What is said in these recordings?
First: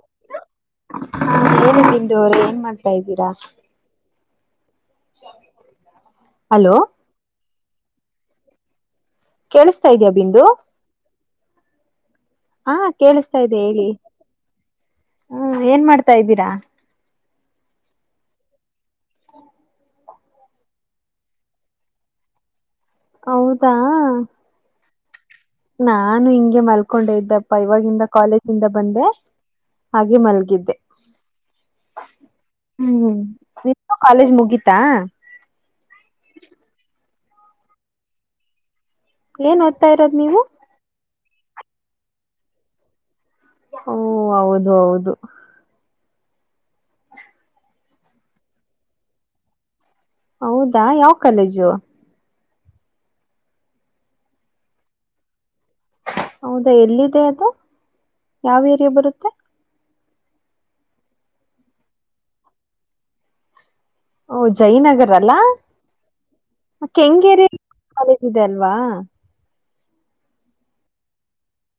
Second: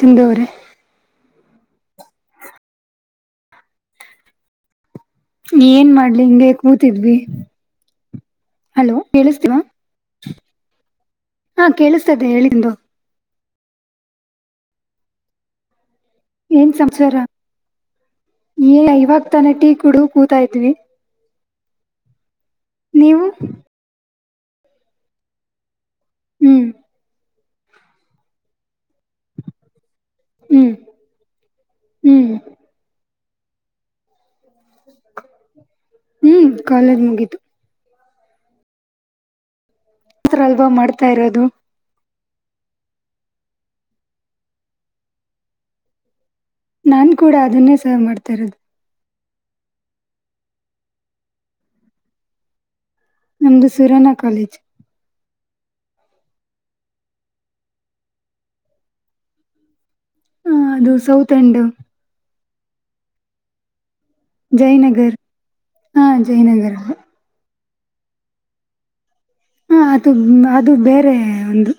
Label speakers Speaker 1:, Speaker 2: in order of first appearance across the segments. Speaker 1: ಚಂದೂರೆ
Speaker 2: ಹ ಹೇಳಿ ಬಿಂದು ಅವರೇ ಏನ್ ಮಾಡ್ತಾ ಇದ್ದೀರಾ.
Speaker 1: ಏನ್ ಮಾಡ್ಲಿ ಹಿಂಗೆ
Speaker 2: ಹಲೋ
Speaker 1: ಕೂತಿದ್ವಿ. ಹಲೋ ಕೇಳತವಾ
Speaker 2: ಕೇಳಿಸ್ತಾ ಇದ್ಯಾ ಬಿಂದು
Speaker 1: ಹ ಕೇಳಿಸ್ತದೆ ಹೇಳಿ. ಚಂದು
Speaker 2: ಹಾ ಕೇಳಿಸ್ತಾ ಇದ್ದೆ ಹೇಳಿ ಹ್ಮ ಏನ್ ಮಾಡ್ತಾ ಇದ್ದೀರಾ.
Speaker 1: ಏನ್ ಸಂಸಾರ ಏ ಇವಾಗ ತಾನ ಟೀ ಕುಡು ಕೂತಾಯತ್ ರೀ. ನೀವು
Speaker 2: ಹಾ ನಾನು ಹಿಂಗೆ
Speaker 1: ಹ್ಮ್
Speaker 2: ಮಲ್ಕೊಂಡೆ ಇದ್ದಪ್ಪ ಇವಾಗಿಂದ ಕಾಲೇಜಿಂದ ಬಂದೆ. ಹಾಗೆ
Speaker 1: ಹ್ಮ್
Speaker 2: ಮಲ್ಗಿದ್ದೆ.
Speaker 1: ಹ್ಮ್
Speaker 2: ಹ್ಮ್ ನಿಂದು ಕಾಲೇಜ್ ಮುಗಿತಾ.
Speaker 1: ಹ್ಮ್ ಕಾಲೇಜ್ ಮುಗೀತು.
Speaker 2: ಏನ್ ಓದ್ತ ಇರೋ ನೀ
Speaker 1: ತ್ರ ಅಲ್ವಾ ಮಾಡ್ತಾ ಇರೋದು.
Speaker 2: ಓ ಹೌದು ಹೌದು.
Speaker 1: ನಾನ್ ಕೂಡ ಅದನ್ನೇ ಸರ್ವ್ ಮಾಡ್ತಾ ಇರೋದು.
Speaker 2: ಹೌದಾ ಯಾವ ಕಾಲೇಜು.
Speaker 1: ನಮ್ದು ಸುರನಾ ಕಾಲೇಜ್.
Speaker 2: ಹೌದಾ ಎಲ್ಲಿದೆ ಅದು ಯಾವ ಏರಿಯಾ ಬರುತ್ತೆ.
Speaker 1: ಅದು ಸೌತ್ ಎಂಡ್.
Speaker 2: ಓ ಜಯನಗರ
Speaker 1: ಜಯನಗರ್
Speaker 2: ಅಲ್ಲಾ
Speaker 1: ಹಾ ಜಯನಗರ್ ಹಾ
Speaker 2: ಕೆಂಗೇರಿ ಕಾಲೇಜ್ ಇದೆ ಅಲ್ವಾ.
Speaker 1: ಹ ಅದು ಅದು ಬೇರೆ ಒಂದು.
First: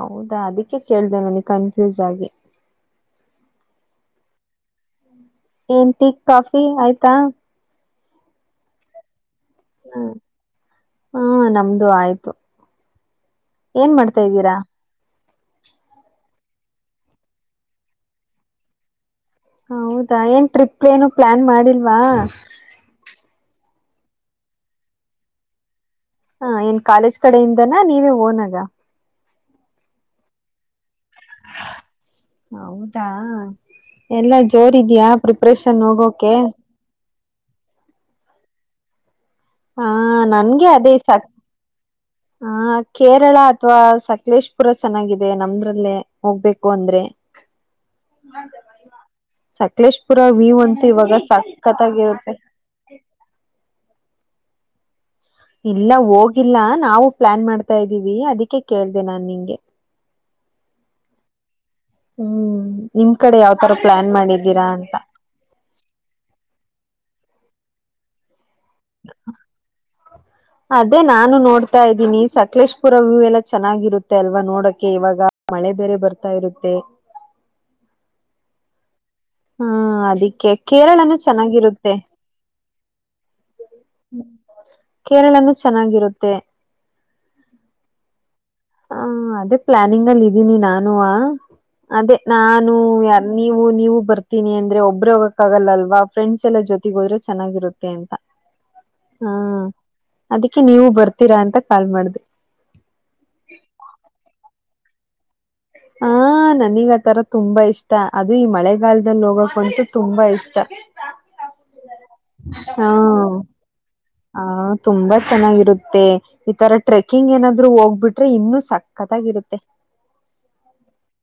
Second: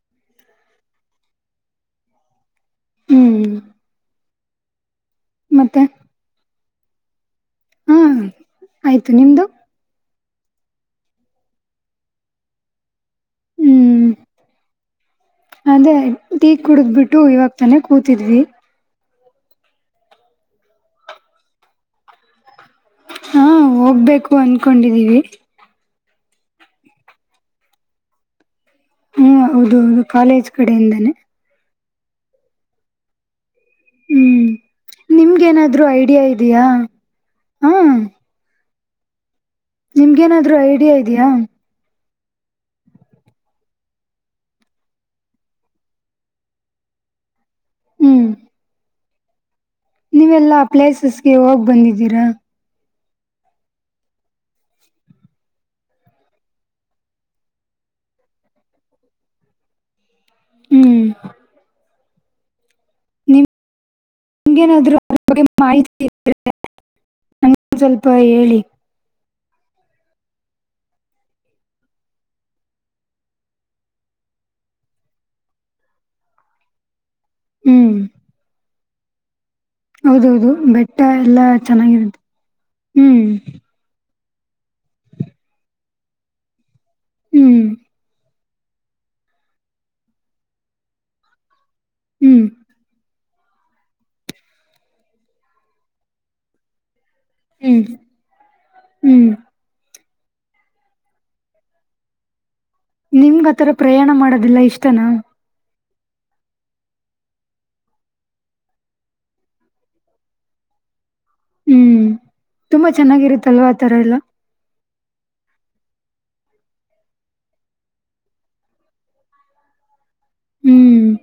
Speaker 2: ಹೌದಾ ಅದಕ್ಕೆ ಕೇಳ್ದ ನನಗೆ ಕನ್ಫ್ಯೂಸ್ ಆಗಿ.
Speaker 1: ಹ್ಮ್ ಮತ್ತೆ
Speaker 2: ಏನ್ಟಿ ಕಾಫಿ ಆಯ್ತಾ.
Speaker 1: ಹಾಂ ಆಯಿತು ನಿಮ್ಮದು.
Speaker 2: ಹ್ಮ ಹಾ ನಮ್ದು ಆಯ್ತು ಏನ್
Speaker 1: ಹ್ಮ್
Speaker 2: ಮಾಡ್ತಾ್ದೀರಾ.
Speaker 1: ಅದೇ ಟೀ ಕುಡಿದ್ಬಿಟ್ಟು ಇವಾಗ ತಾನೇ ಕೂತಿದ್ವಿ.
Speaker 2: ಹೌದಾ ಏನ್ ಟ್ರಿಪ್ ಏನು ಪ್ಲಾನ್ ಮಾಡಿಲ್ವಾ.
Speaker 1: ಹಾ ಹೋಗ್ಬೇಕು ಅನ್ಕೊಂಡಿದ್ದೀವಿ.
Speaker 2: ಹ ಏನ್ ಕಾಲೇಜ್ ಕಡೆಯಿಂದನ ನೀವೇ ಹೋನಾಗ.
Speaker 1: ಹ್ಮ್ ಹೌದುೌದು ಕಾಲೇಜ್ ಕಡೆಯಿಂದಾನೇ.
Speaker 2: ಹೌದಾ. ಎಲ್ಲಾ
Speaker 1: ಹ್ಮ್
Speaker 2: ಜೋರ ಇದ್ಯಾ ಪ್ರಿಪ್ರೇಷನ್
Speaker 1: ನಿಮ್ಗೇನಾದ್ರು
Speaker 2: ಹೋಗೋಕೆ.
Speaker 1: ಹ್ಮ
Speaker 2: ಹಾ
Speaker 1: ನಿಮ್ಗೇನಾದ್ರು
Speaker 2: ನನ್ಗೆ ಅದೇ
Speaker 1: ಐಡಿಯಾ
Speaker 2: ಸಾಕ
Speaker 1: ಇದೆಯಾ
Speaker 2: ಹ ಕೇರಳ ಅಥವಾ ಸಕಲೇಶ್ಪುರ ಚೆನ್ನಾಗಿದೆ ನಮ್ದ್ರಲ್ಲೇ ಹೋಗ್ಬೇಕು ಅಂದ್ರೆ.
Speaker 1: ಹ್ಮ್
Speaker 2: ಹಂತ ಮ [unintelligible] ಸಕಲೇಶ್ಪುರ ವಿ
Speaker 1: ನೀವೆಲ್ಲಾ
Speaker 2: ಅಂತು ಇವಾಗ
Speaker 1: ಪ್ಲೇಸಸ್ಗೆ ಹೋಗ್ ಬಂದಿದ್ದೀರಾ
Speaker 2: ಸಕತ್ತಾಗಿರುತ್ತೆ. ಇಲ್ಲ ಹೋಗಿಲ್ಲ ನಾವು ಪ್ಲಾನ್ ಮಾಡ್ತಾ ಇದ್ದೀವಿ ಅದಕ್ಕೆ ಕೇಳ್ದ ನಾನ್ ನಿಂಗೆ
Speaker 1: ಹ್ಮ್
Speaker 2: ಹ್ಮ್ ನಿಮ್ ಕಡೆ ಯಾವತರ ಪ್ಲಾನ್ ಮಾಡಿದ್ದೀರಾ ಅಂತ
Speaker 1: ನಿಮ್ಗೇನಾದ್ರು ಮಾಹಿತಿ ನಂ ಸ್ವಲ್ಪ ಹೇಳಿ
Speaker 2: [inaudible] ಅದೇ ನಾನು ನೋಡ್ತಾ ಇದ್ದೀನಿ ಸಕಲೇಶ್ಪುರ ವ್ಯೂ ಎಲ್ಲ ಚೆನ್ನಾಗಿರುತ್ತೆ ಅಲ್ವಾ ನೋಡಕ್ಕೆೆ ಇವಾಗ ಮಳೆ ಬೇರೆ ಬರ್ತಾ ಇರುತ್ತೆ
Speaker 1: ಹ್ಮ್
Speaker 2: ಹ್ಮ್
Speaker 1: ಹೌದೌದು
Speaker 2: ಅದಿಕ್ಕೆ
Speaker 1: ಬೆಟ್ಟ
Speaker 2: ಕೇರಳನೂ
Speaker 1: ಎಲ್ಲಾ
Speaker 2: ಚೆನ್ನಾಗಿರುತ್ತೆ
Speaker 1: ಹ್ಮ್
Speaker 2: ್ಮ ಕೇರಳನು ಚೆನ್ನಾಗಿರುತ್ತೆ
Speaker 1: ಹ್ಮ್
Speaker 2: ಹ ಅದೇ ಪ್ಲಾನಿಂಗ್ ಅಲ್ಲಿ ಇದ್ದೀನಿ ನಾನು ಅದೇ
Speaker 1: ಹ್ಮ್
Speaker 2: ನಾನು ಯಾರ ನೀವು ನೀವು ಬರ್ತೀನಿ ಅಂದ್ರೆ ಒಬ್ಬರು ಹೋಗಕ್ಕ ಆಗಲ್ಲ ಅಲ್ವಾ ಫ್ರೆಂಡ್ಸ್ ಎಲ್ಲಾ ಜೊ ಗೋದ್ರೆ
Speaker 1: ಹ್ಮ್
Speaker 2: ಚೆನ್ನಾಗಿರುತ್ತೆ ಅಂತ [unintelligible]
Speaker 1: ಹ್ಮ್
Speaker 2: ಹ್ಮ ಅದಕ್ಕೆ ನೀವು ಬರ್ತೀರಾ ಅಂತ ಕಾಲ್ ಮಾಡ್ದಿ
Speaker 1: ನಿಮ್ಗ ಆಥರ ಪ್ರಯಾಣ ಮಾಡೋದಿಲ್ಲ ಇಷ್ಟನಾ
Speaker 2: ಹಾ ನನಗ್ ಆ ತರ ತುಂಬಾ ಇಷ್ಟ ಅದು ಈ ಮಳೆಗಾಲದಲ್ಲಿ ಹೋಗಕ ಅಂತು ತುಂಬಾ ಇಷ್ಟ
Speaker 1: ಹ್ಮ್ ತುಂಬಾ ಚೆನ್ನಾಗಿರುತ್ತಲ್ವ ಆ ತರ ಎಲ್ಲ
Speaker 2: ಹಹ ತುಂಬಾ ಚೆನ್ನಾಗಿರುತ್ತೆ ಈತರ ಟ್ರೆಕ್ಕಿಂಗ್ ಏನಾದ್ರು ಹೋಗ್ಬಿಟ್ರೆ ಇನ್ನುೂ ಸಕ್ಕತ್ತಾಗಿರುತ್ತೆ
Speaker 1: ಹ್ಮ್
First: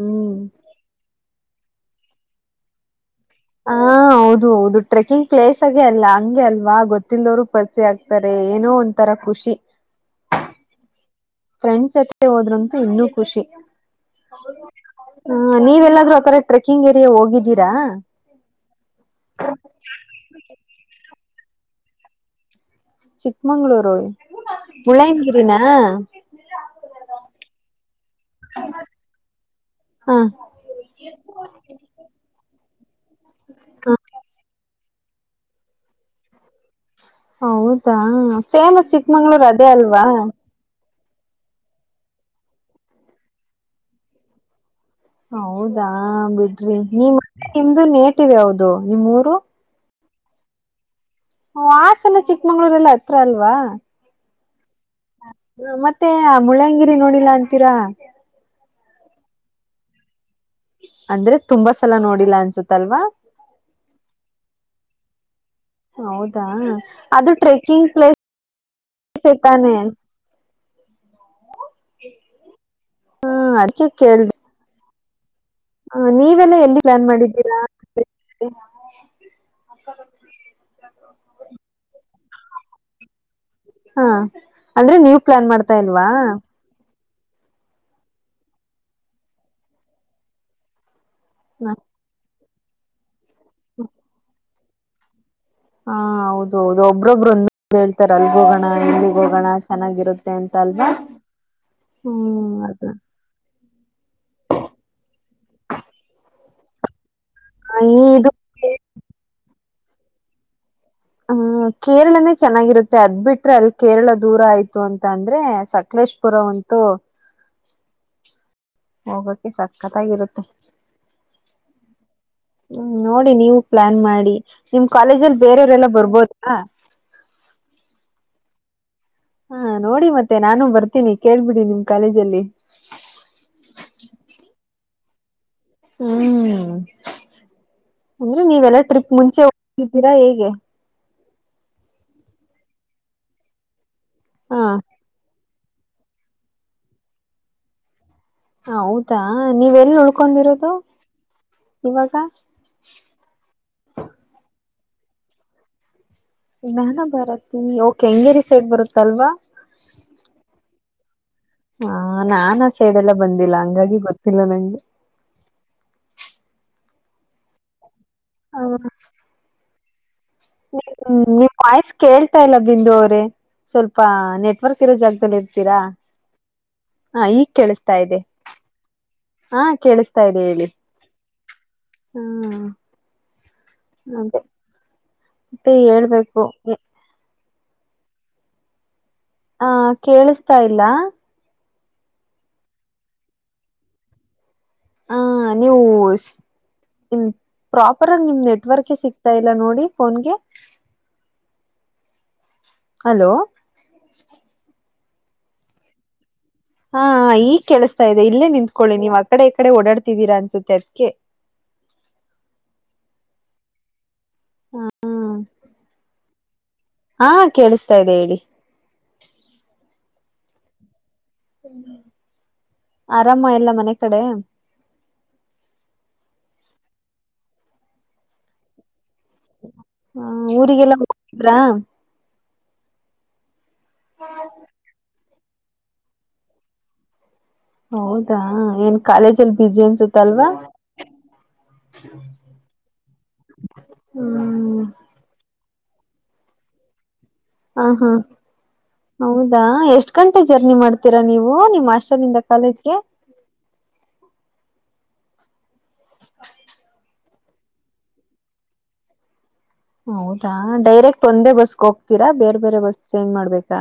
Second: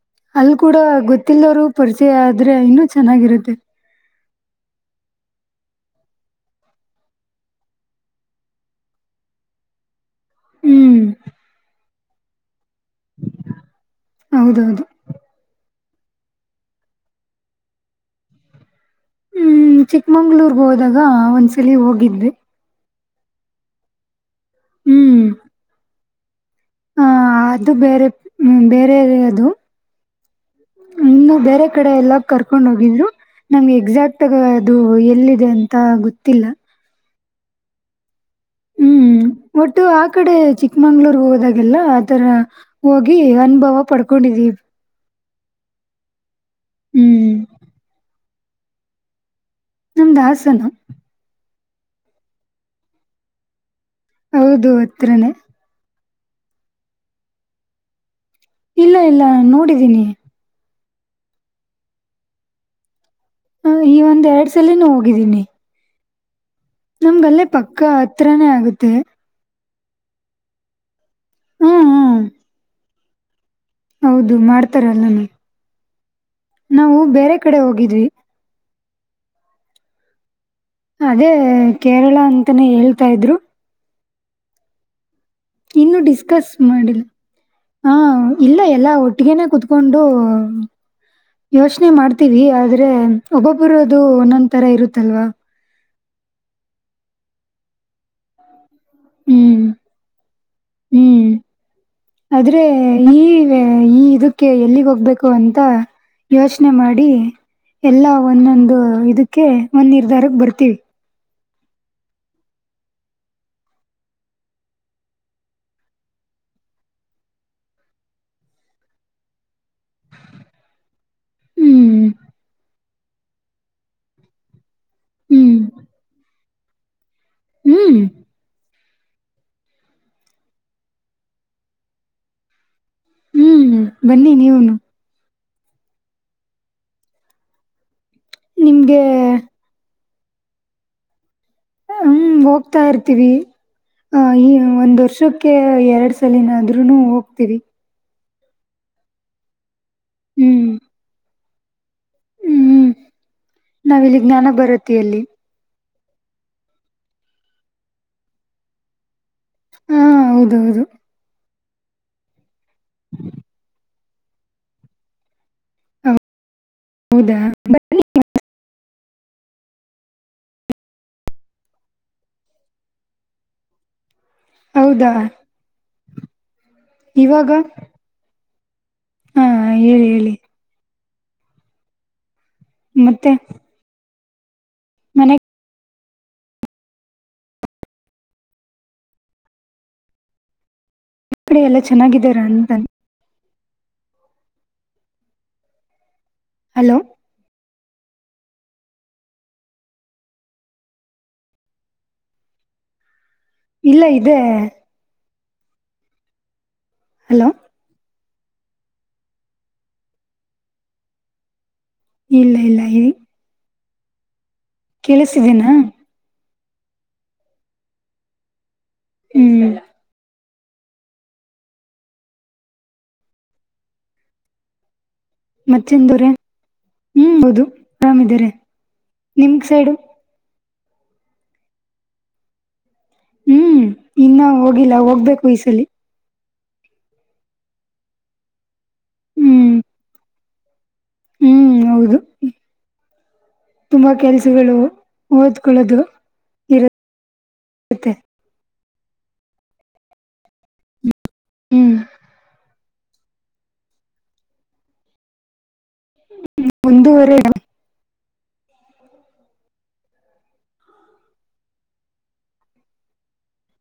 Speaker 2: ಹ್ಮ್
Speaker 1: ಅಲ್ಲಿ ಕೂಡ ಗೊತ್ತಿಲ್ಲದವ್ರು ಪರಿಚಯ ಆದ್ರೆ ಇನ್ನುೂ ಚೆನ್ನಾಗಿರುತ್ತೆ
Speaker 2: ಹಾ ಹೌದು ಹೌದು ಟ್ರೆಕಿಂಗ್ ಪ್ಲೇಸ್ ಆಗೆ ಅಲ್ಲ ಹಂಗೆ ಅಲ್ವಾ ಗೊತ್ತಿಲ್ಲಲ್ೋರು ಪಲ್ಚಿ ಆಗ್ತಾರೆ ಏನೋ ಒಂಂತರ ಖುಷಿ
Speaker 1: ಹ್ಮ್
Speaker 2: ಫ್ರೆಂಡ್ಸ್ ಜೊತೆ ಹೋದ್ರಂತೂ ಇನ್ನೂ ಖುಷಿ
Speaker 1: ಹೌದೌದು
Speaker 2: ಹ ನೀವೆಲ್ಲಾದ್ರೂ ಆಥರ ಟ್ರೆಕಿಂಗ್ ಏರಿಯ ಹೋಗಿದ್ದೀರಾ
Speaker 1: ಚಿಕ್ಕಮಂಗ್ಳೂರ್ಗೆ ಹೋದಾಗ ಒಂದ್ಸಲ ಹೋಗಿದ್ದೆ
Speaker 2: ಚಿಕ್ಕಮಂಗಗಳೂರು ಉಳಯನಂಗಿರಿಿನ
Speaker 1: ಹಾ ಅದು ಬೇರೆ ಹ್ಮ ಬೇರೆ ಅದು
Speaker 2: ಹ ಹಾ
Speaker 1: ಇನ್ನು ಬೇರೆ ಕಡೆ ಎಲ್ಲ ಕರ್ಕೊಂಡ್ ಹೋಗಿದ್ರು ನಮ್ಗೆ ಎಕ್ಸಾಕ್ಟ್ಗ ಅದು ಎಲ್ಲಿದೆ ಅಂತ ಗೊತ್ತಿಲ್ಲ
Speaker 2: ಹೌದಾ ಫೇಮಸ್ ಚಿಕ್ಕಮಂಗ್ಳೂರ್ ಅದೇ ಅಲ್ವಾ
Speaker 1: ಚಿಕ್ಮಂಗ್ಳೂರ್ ಹೋದಾಗೆಲ್ಲ ಆಥರ ಹೋಗಿ ಅನುಭವ ಪಡ್ಕೊಂಡಿದೀವಿ
Speaker 2: ಹೌದಾ ಬಿಡ್ರಿ ನಿ ಮ
Speaker 1: ಹ್ಮ್
Speaker 2: ನಿಮ್ದು ನೇಟಿವ ಹಾವದು ನಿಮೂರು
Speaker 1: ನಮ್ದಾಹಸನ
Speaker 2: ಹ ಹಾಸನ ಚಿಕ್ಕಮಂಗ್ಳೂರ್ಲ್ಲ ಹತ್ರ ಅಲ್ವಾ
Speaker 1: ಹೌದು ಹತ್ರನೇ
Speaker 2: ಹ ಮತ್ತೆ ಮುಳ್ಳ್ಯಂಗಿರಿ ನೋಡಿಲ್ಲ ಅಂತೀರಾ
Speaker 1: ಇಲ್ಲ ಇಲ್ಲ ನೋಡಿದೀನಿ
Speaker 2: ಅಂದ್ರೆ ತುಂಬಾ ಸಲ ನೋಡಿಲ್ಲ ಅನ್ಸುತ್ತಲ್ವಾ
Speaker 1: ಹ ಈ ಒಂದ್ ಎರಡ್ ಸಲಿನೂ ಹೋಗಿದ್ದೀನಿ
Speaker 2: ಹೌದಾ
Speaker 1: ನಮ್ಗಲ್ಲೇ ಪಕ್ಕ ಹತ್ರಾನೇ ಆಗುತ್ತೆ
Speaker 2: ಶಕಾನೆ
Speaker 1: [inaudible]
Speaker 2: [unintelligible] ಹಾ
Speaker 1: ಹೌದು ಮಾಡ್ತಾರಲ್ಲಾನ
Speaker 2: ಹ ನೀವೆಲ್ಲ ಎಲ್ಲಿ ಲ್ಯಾನ್ ಮಾಡಿದ್ದೀರಾ
Speaker 1: ಕಡೆ ಹೋಗಿದ್ವಿ ಅದೇ ಕೇರಳ ಅಂತಾನೇ ಹೇಳ್ತಾ ಇದ್ರು
Speaker 2: ಹಾ ಅಂದ್ರೆ ನೀವು
Speaker 1: ಇನ್ನು ಡಿಸ್ಕಸ್ ಮಾಡಿಲ್ಲ ಹ ಇಲ್ಲ ಎಲ್ಲಾ ಒಟ್ಟಗನೆೇ ಕುೂತ್ಕೊಂಡು
Speaker 2: ಹ
Speaker 1: ಯೋಚನೆ ಮಾಡ್ತೀವಿ ಆದ್ರೆ ಒಬ್ಬೊಬ್ಬರೋದು ಒಂದೊಂದ ತರ ಇರುತ್ತಲ್ವಾ
Speaker 2: ಹಾ ಹೌದ ಹೌದು ಒಬ್ಬ್ರೊಬ್ರು ಒಂದ ಹೇಳ್ತಾರ ಅಲ್ಗೋ ಗಣ ಇಲ್ಲಿ ಹೋಗೋಣ
Speaker 1: ಹ್ಮ್
Speaker 2: ಚೆನ್ನಾಗಿರುತ್ತೆ ಅಂತ ಅಲ್ವಾ
Speaker 1: ಹ್ಮ್
Speaker 2: ಹ್ಮ್
Speaker 1: ಆದ್ರೆ
Speaker 2: ಅ
Speaker 1: ಈ ಈ ಇದಕ್ಕೆ ಎಲ್ಲಿಗೆ ಹೋಗ್ಬೇಕು ಅಂತ ಯೋಚನೆ ಮಾಡಿ ಎಲ್ಲಾ
Speaker 2: ಇದು
Speaker 1: ಒಂದೊಂದು ಇದಕ್ಕೆ ಒಂದ್ ನಿರ್ಧಾರಕ್ ಬರ್ತೀವಿ
Speaker 2: ಹ್ಮ್ ಕೇರಳನೇ ಚೆನ್ನಾಗಿರುತ್ತೆ ಅದ್ ಬಿಟ್ರೆ ಅಲ್ಲಿ ಕೇರಳ ದೂರ ಆಯ್ತು ಅಂತ ಅಂದ್ರೆ ಸಕಲೇಶ್ ಪೂರ ಉಂತು ಹೋಗೋಕೆ ಸಕ್ಕತ್ತಾಗಿರುತ್ತೆ
Speaker 1: ಹ್ಮ್
Speaker 2: ಹ್ಮ್ ನೋಡಿ ನೀವು ಪ್ಲಾನ್ ಮಾಡಿ ನಿಮ್ ಕಾಲೇಜ ಅಲ್ಲಿ
Speaker 1: ಹ್ಮ್
Speaker 2: ಬೇರೆಯವರೆಲ್ಲ ಬರ್ಬೋದಾ
Speaker 1: ಹ್ಮ್
Speaker 2: ಹಾ ನೋಡಿ ಮತ್ತೆ ನಾನು ಬರ್ತೀನಿ ಕೇಳ್ಬಿಡಿ ನಿಮ್ ಕಾಲೇಜಲ್ಲಿ
Speaker 1: ಹ್ಮ್ ಬನ್ನಿ ನೀವನು
Speaker 2: ಹ್ಮ್ ಅಂದ್ರೆ ನೀವೆಲ್ಲಾ
Speaker 1: ನಿಮ್ಗೆ
Speaker 2: ಟ್ರಿಪ್ ಮುಂಚೆ ಹೋಗಿದ್ದೀರಾ ಹೇಗೆ
Speaker 1: ಹ ಹೋಗ್ತಾ ಇರ್ತೀವಿ ಈ
Speaker 2: ಹಾ
Speaker 1: ಒಂದು್ ವರ್ಷ ಅಕಕ್ಕೆ ಎರಡು ಸಲಿನಾದ್ರು ಹೋಗ್ತೀವಿ
Speaker 2: ಹೌದಾ ನೀವ ಎಲ್ಲಿ ಉಳ್ಕೊಂಡಿರೋದು
Speaker 1: ಹ್ಮ್
Speaker 2: ಇವಾಗ
Speaker 1: ಹ್ಮ್ ನಾವಿಲ್ಲಿ ಜ್ಞಾನ ಬರತ್ತ ಅಲ್ಲಿ
Speaker 2: ನಾನ ಬರತ್ತೀನಿ ಓಕೆ ಹಂಗೇರಿ ಸೈಡ್ ಬರುತ್ತಲ್ವಾ
Speaker 1: ಹಾ ಹೌದ ಹೌದು
Speaker 2: ಹ ನಾಾನಾ ಸೈಡೆ ಎಲ್ಲ ಬಂದಿಲ್ಲ ಹಂಗಾಗಿ ಗೊತ್ತಿಲ್ಲ ನಂಗೆ
Speaker 1: ಹೌದಾ
Speaker 2: ಹ ಹ್ಮ ನೀವ್ ವಾಯ್ಸ್ ಕೇಳ್ತಾ ಇಲ್ಲ ಬಿಂದು ಅವ್ರೇ ಸ್ವಲ್ಪ ನೆಟ್ಟ ಬರ್ತಿಿರೋ
Speaker 1: ಹೌದಾ
Speaker 2: ಜಾಗದಲ್ಲಿ ಇರ್ತೀರಾ ಹ
Speaker 1: ಇವಾಗ
Speaker 2: ಈಗ್ ಕೇಳಿಸ್ತಾ ಇದೆ ಹಾ ಕೇಳಿಸ್ತಾ ಇದೆ ಹೇಳಿ ಹ್ಮ
Speaker 1: ಮತ್ತೆ
Speaker 2: ಅದೆ
Speaker 1: ಮನೆ
Speaker 2: ಮತ್ತೆ ಹೇಳ್ಬೇಕು ಹ ಕೇಳಿಸತಾ ಇಲ್ಲ
Speaker 1: ಕಡೆ ಎಲ್ಲ ಚೆನ್ನಾಗಿದಾರ ಅಂತಾನ
Speaker 2: ಹ ನೀವು
Speaker 1: ಹಲೋ
Speaker 2: ಪ್ರಾಪರ್ ಆಗ ನಿಮ್ ನೆಟ್ವರ್ಕ್ ಸಿಗ್ತಾ ಇಲ್ಲ ನೋಡಿ ಫೋನ್ಗೆ ಹಲೋ
Speaker 1: ಇಲ್ಲ ಇದೆ
Speaker 2: ಹಾ
Speaker 1: ಹಲೋ
Speaker 2: ಈಗ ಕೆೇಳಸ್ತಾ ಇದೆ ಇಲ್ಲೇ ನಿಂತ್ಕೊಳ್ಳಿ ನೀವ್ ಅ ಕಡೆ ಈ ಕಡೆ ಓಡಾಡ್ತಿದ್ದೀರಾ ಅನ್ಸುತ್ತೆ ಅದ್ಕ್ಕೆ
Speaker 1: ಇಲ್ಲ ಇಲ್ಲ ಇ
Speaker 2: ಹ್ಮ್
Speaker 1: ಕೇಳಿಸಿದೆೇನಾ
Speaker 2: ಹಾ ಕೇಳಿಸ್ತಾ ಇದೆ ಹೇಳಿ
Speaker 1: ಹ್ಮ್
Speaker 2: ಆರಾಮ ಎಲ್ಲ ಮನೆ ಕಡೆ
Speaker 1: ಮತ್ತೆನ್ ದವರೆ ಹ್ಮ ಹೌದು ಆರಾಮಿದೀರೆ ನಿಮ ಸೈಡು
Speaker 2: ಹ ಊರಿಗೆಲ್ಲ ಹೋಗಿದ್ರಾ
Speaker 1: ಹ್ಮ್ ಇನ್ನ ಹೋಗಿಲ್ಲ ಹೋಗ್ಬೇಕು ಈಸಲಿ
Speaker 2: ಹೌದಾ ಏನ್ ಕಾಲೇಜಲ್ಲಿ
Speaker 1: ಹ್ಮ್
Speaker 2: ಬುಿಸಿಿ ಅನ್ಸುತ್ತ ಅಲ್ವಾ
Speaker 1: ಹ್ಮ್ ಹೌದು ತುಂಬಾ ಕೆಲ್ಸಗಳು
Speaker 2: ಹ್ಮ್
Speaker 1: ಓದ್ಕೊಳ್ಳೋದು
Speaker 2: ಹಾ ಹಾ
Speaker 1: ಇರುತ್ತೆ
Speaker 2: ಹೌದಾ ಎಷ್ಟ್ ಗಂಟೆ ಜರ್ನಿ ಮಾಡ್ತೀರಾ ನೀವು ನಿಮ್ಮ್
Speaker 1: ಹ್ಮ್
Speaker 2: ಅಸ್ನಿಂದ ಕಾಲೇಜ್ಗೆ
Speaker 1: ಮುಂದುವರೆ ಟಿ
Speaker 2: ಹೌದಾ ಡೈರೆಕ್ಟ್ ಒಂದೇ ಬಸ್ಗೆ ಹೋಗ್ತೀರಾ ಬೇರೆ ಬೇರೆ ಬಸ್ ಚೇಂಜ್ ಮಾಡ್ಬೇಕಾ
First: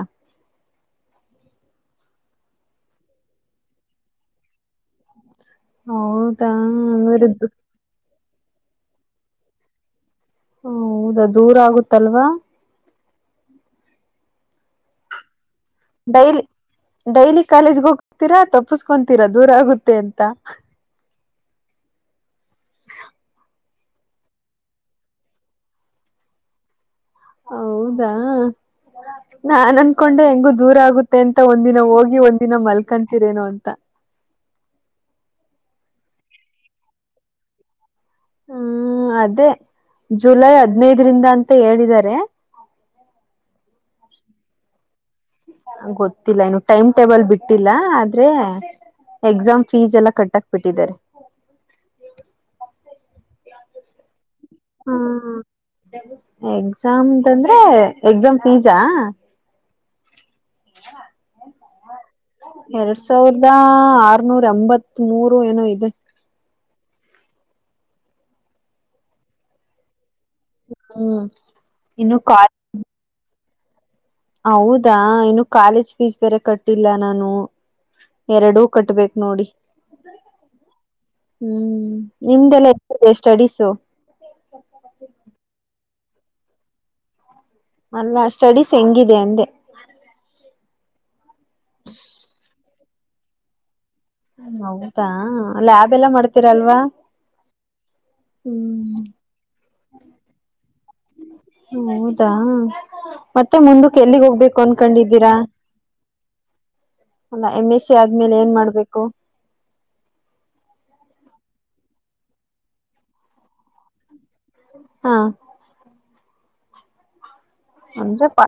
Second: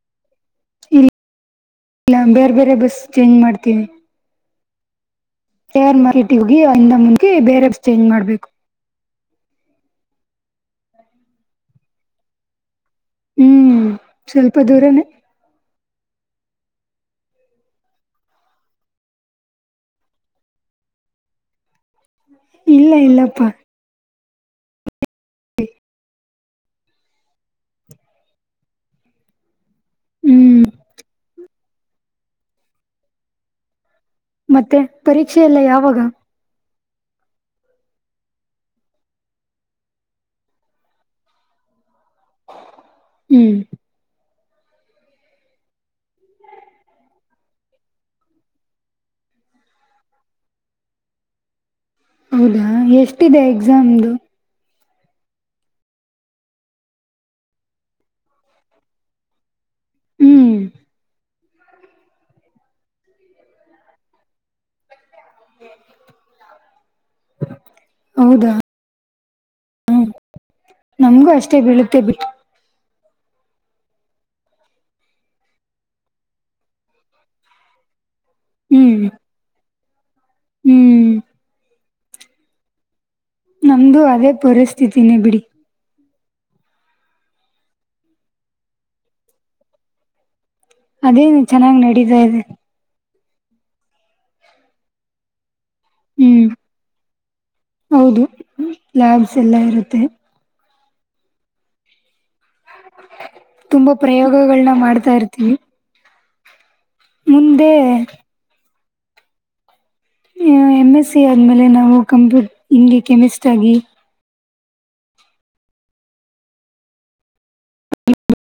Speaker 1: ಇಲ್ಲ ಬೇರೆ ಬೇರೆ ಬಸ್ ಚೇಂಜ್ ಮಾಡ್ತೀವಿ ಹೇರ್ ಮಾರ್ಕೆಟ್
Speaker 2: ಹೌದಾ
Speaker 1: ಹೋಗಿ ಅಂದ
Speaker 2: ಹಂಗಾರೆ
Speaker 1: ಮುಂದಿ
Speaker 2: ದೂ
Speaker 1: ಬೇರೆ ಚೇಂಜ್ ಮಾಡ್ಬೇಕು
Speaker 2: ಹ ಹೌದಾ ದೂರ ಆಗುತ್ತಲ್ವಾ
Speaker 1: ಹ್ಮ್ ಸ್ವಲ್ಪ ದೂರನೇ
Speaker 2: ಡೈಲಿ ಡೈಲಿ ಕಾಲೇಜ್ಗೆ ಹೋಗ್ತೀರಾ ತಪ್ಪಸ್ಕೊತೀರಾ ದೂರ ಆಗುತ್ತೆ ಅಂತ
Speaker 1: ಇಲ್ಲ ಇಲ್ಲಪ್ಪ
Speaker 2: ಹೌದಾ ನಾನ ಕಕೊಂಡೆ ಹೆಂಗು
Speaker 1: ಹ್ಮ್
Speaker 2: ದೂರ ಆಗುತ್ತೆ ಅಂತ ಒಂದ ದಿನ ಹೋಗಿ ಒಂದಿನ ಮಲ್ಕೊಂತಿರೇನು ಅಂತ
Speaker 1: ಮತ್ತೆ ಪರೀಕ್ಷೆ ಎಲ್ಲ ಯಾವಾಗ
Speaker 2: ಹ್ಮ್ ಅದೇ ಜುಲೈ ಹದ್ನೈದರಿಂದ ಅಂತ ಹೇಳಿದ್ದಾರೆ
Speaker 1: ಹ್ಮ್
Speaker 2: ಗೊತ್ತಿಲ್ಲ ಇನು ಟೈಮ್ ಟೇಬಲ್ ಬಿಟ್ಟಿಲ್ಲ ಆದ್ರೆ ಎಕ್ಸಾಮ್ ಫೀಸ್ ಎಲ್ಲ ಕಟ್ಟಾಕ್ ಬಿಟ್ಟಿದ್ದಾರೆ
Speaker 1: ಹೌದಾ ಎಷ್ಟಿದೆ ಎಕ್ಸಾಮದುು
Speaker 2: ಹಾ ಹಾ ಎಕ್ಸಾಮ್ಂದ್ರೆ ಎಕ್ಸಾಮ್ ಫೀಸಾ
Speaker 1: ಹ್ಮ್
Speaker 2: ಇಲ್ಲ ಎರಡ್ ಸಾವಿರದ ಆರ್ನೂರ ಎಂಬತ್ ಮೂರು ಏನೋ ಇದೆ
Speaker 1: ಹೌದಾ
Speaker 2: ಹ್ಮ್
Speaker 1: ನಮ್ಗೂ ಅಷ್ಟೇ ಬೀಳುತ್ತೆ
Speaker 2: ಇನ್ನು
Speaker 1: ಬಿಟ್ಟು
Speaker 2: ಕಾಲ ಹೌದಾ ಇನ್ನು ಕಾಲೇಜ್ ಫೀಸ್ ಬೇರೆ ಕಟ್ಟಿಲ್ಲ ನಾನು ಎರಡೂ
Speaker 1: ಹ್ಮ್
Speaker 2: ಕಟ್ಬೇಕಕ್ ನೋಡಿ
Speaker 1: ಹ್ಮ್
Speaker 2: ಹ್ಮ್ ನಿಮ್ದೆಲ್ಲ ಇದೆ ಸ್ಟಡೀಸ್
Speaker 1: ನಮ್ಮದು ಅದೇ ಪರಿಸ್ಥಿತಿನೇ ಬಿಡಿ
Speaker 2: ಅಲ್ಲ ಸ್ಟಡೀಸ್ ಹೆಂಗಿದೆ ಅಂದೆ
Speaker 1: ಅದೇ ಚೆನ್ನಾಗ್ ನಡೀತಾ ಇದೆ
Speaker 2: ಹೌದಾ ಅಲ್ಲ ಆಬ ಎಲ್ಲಾ ಮಾಡ್ತೀರ
Speaker 1: ಹ್ಮ್
Speaker 2: ಅಲ್ವಾ ಹ್ಮ
Speaker 1: ಸೆಲ್ಲ ಇರುತ್ತೆ
Speaker 2: ಹೌದಾ ಮತ್ತೆ
Speaker 1: ತುಂಬಾ
Speaker 2: ಮುಂದಕ್ಕೆ ಎಲ್ಲಿಗ್ ಹೋಗ್ಬೇಕು
Speaker 1: ಪ್ರಯೋಗಗಳನ್ನ ಮಾಡ್ತಾ
Speaker 2: ಅನ್ಕೊಂಡಿದ್ದೀರಾ
Speaker 1: ಇರ್ತೀವಿ
Speaker 2: ಅಲ್ಲ ಎಂ
Speaker 1: ಮುಂದೆ
Speaker 2: ಎಸ್ ಸಿ ಆದ್ಮೇಲೆ ಏನ್ ಮಾಡ್ಬೇಕು
Speaker 1: ಎಮ್ ಎಸ್ ಸಿ ಆದಮೇಲೆ ನಾವು ಕಂಪ್ಯೂ ಹಿಂಗೆ ಕೆಮಿಸ್ಟ್ ಆಗಿ
Speaker 2: ಹಾ ಅೆ ಪ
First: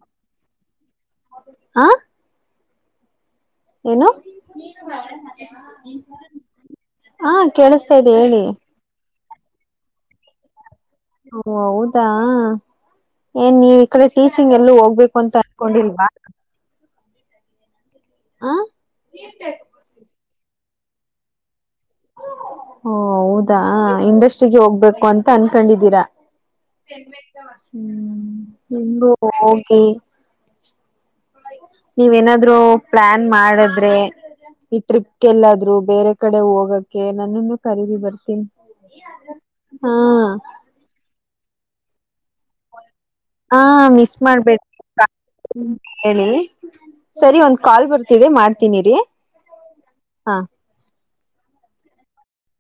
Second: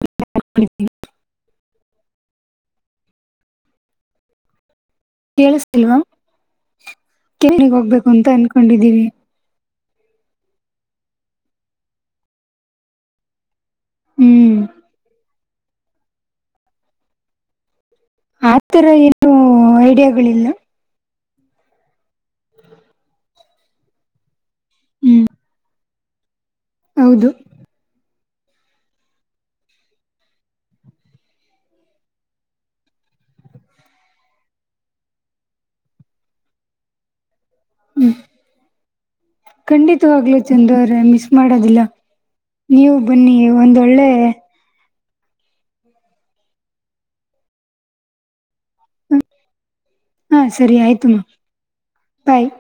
Speaker 1: ಕ
Speaker 2: ಹಾ ಏನು
Speaker 1: ಕೇಳಿಸ್ತಿಲ್ವಾ
Speaker 2: ಹ ಕೇಳಿಸತಾ ಇದ್ದ ಹೇಳಿ
Speaker 1: ನಿದ್ದೀವಿ
Speaker 2: ಹ ಹೌದಾ ಏನ್ ನೀವ್ ಈ ಕಡೆ ಟೀಚಿಂಗ್
Speaker 1: ಹ್ಮ್
Speaker 2: ಎಲ್ಲೂ ಹೋಗ್ಬೇಕು ಅಂತ ಕೊಂಡಿಲ್ವಾ ಆ
Speaker 1: ಆತರ ಏನುೂ ಐಡಿಯಾಗಳಿಲ್ಲ
Speaker 2: ಓ ಹೌದಾ ಇಂಡಸ್ಟ್ರಿಗೆ ಹೋಗ ು
Speaker 1: ಹ್ಮ್
Speaker 2: ಅಂತ ಅನ್ಕೊಂಡಿದೀರ
Speaker 1: ಹೌದು
Speaker 2: ಹ್ಮ್ ನಿು ಹೋಗಿ ನೀವೇನಾದ್ರು ಪ್ಲಾನ್ ಮಾಡಿದ್ರೆ ಈ ಟ್ರಿಪ್ ಎಲ್ಲಾದ್ರು ಬೇರೆ ಕಡೆ ಹೋಗಕ್ಕೆ ನನ್ನನ್ನು ಕರೀದ ಬರ್ತೀನಿ ಹಾ
Speaker 1: ಖಂಡಿತವಾಗ್ಲ ಚಂದವ್ರೆ ಮಿಸ್ ಮಾಡೋದಿಲ್ಲ ನೀವು ಬನ್ನಿ
Speaker 2: ಹಾ
Speaker 1: ಒಂದೊಳ್ಳೆ
Speaker 2: ಮಿಸ್ ಮಾಡ್ಬೇಕು ಹ್ಮ ಹೇಳಿ ಸರಿ ಒಂದ್ ಕಾಲ್ ಬರ್ತಿದೆ ಮಾಡ್ತೀನಿರಿ
Speaker 1: ಹಾ ಸರಿ ಆಯ್ತುಮ್ಮ ಬಾಯ್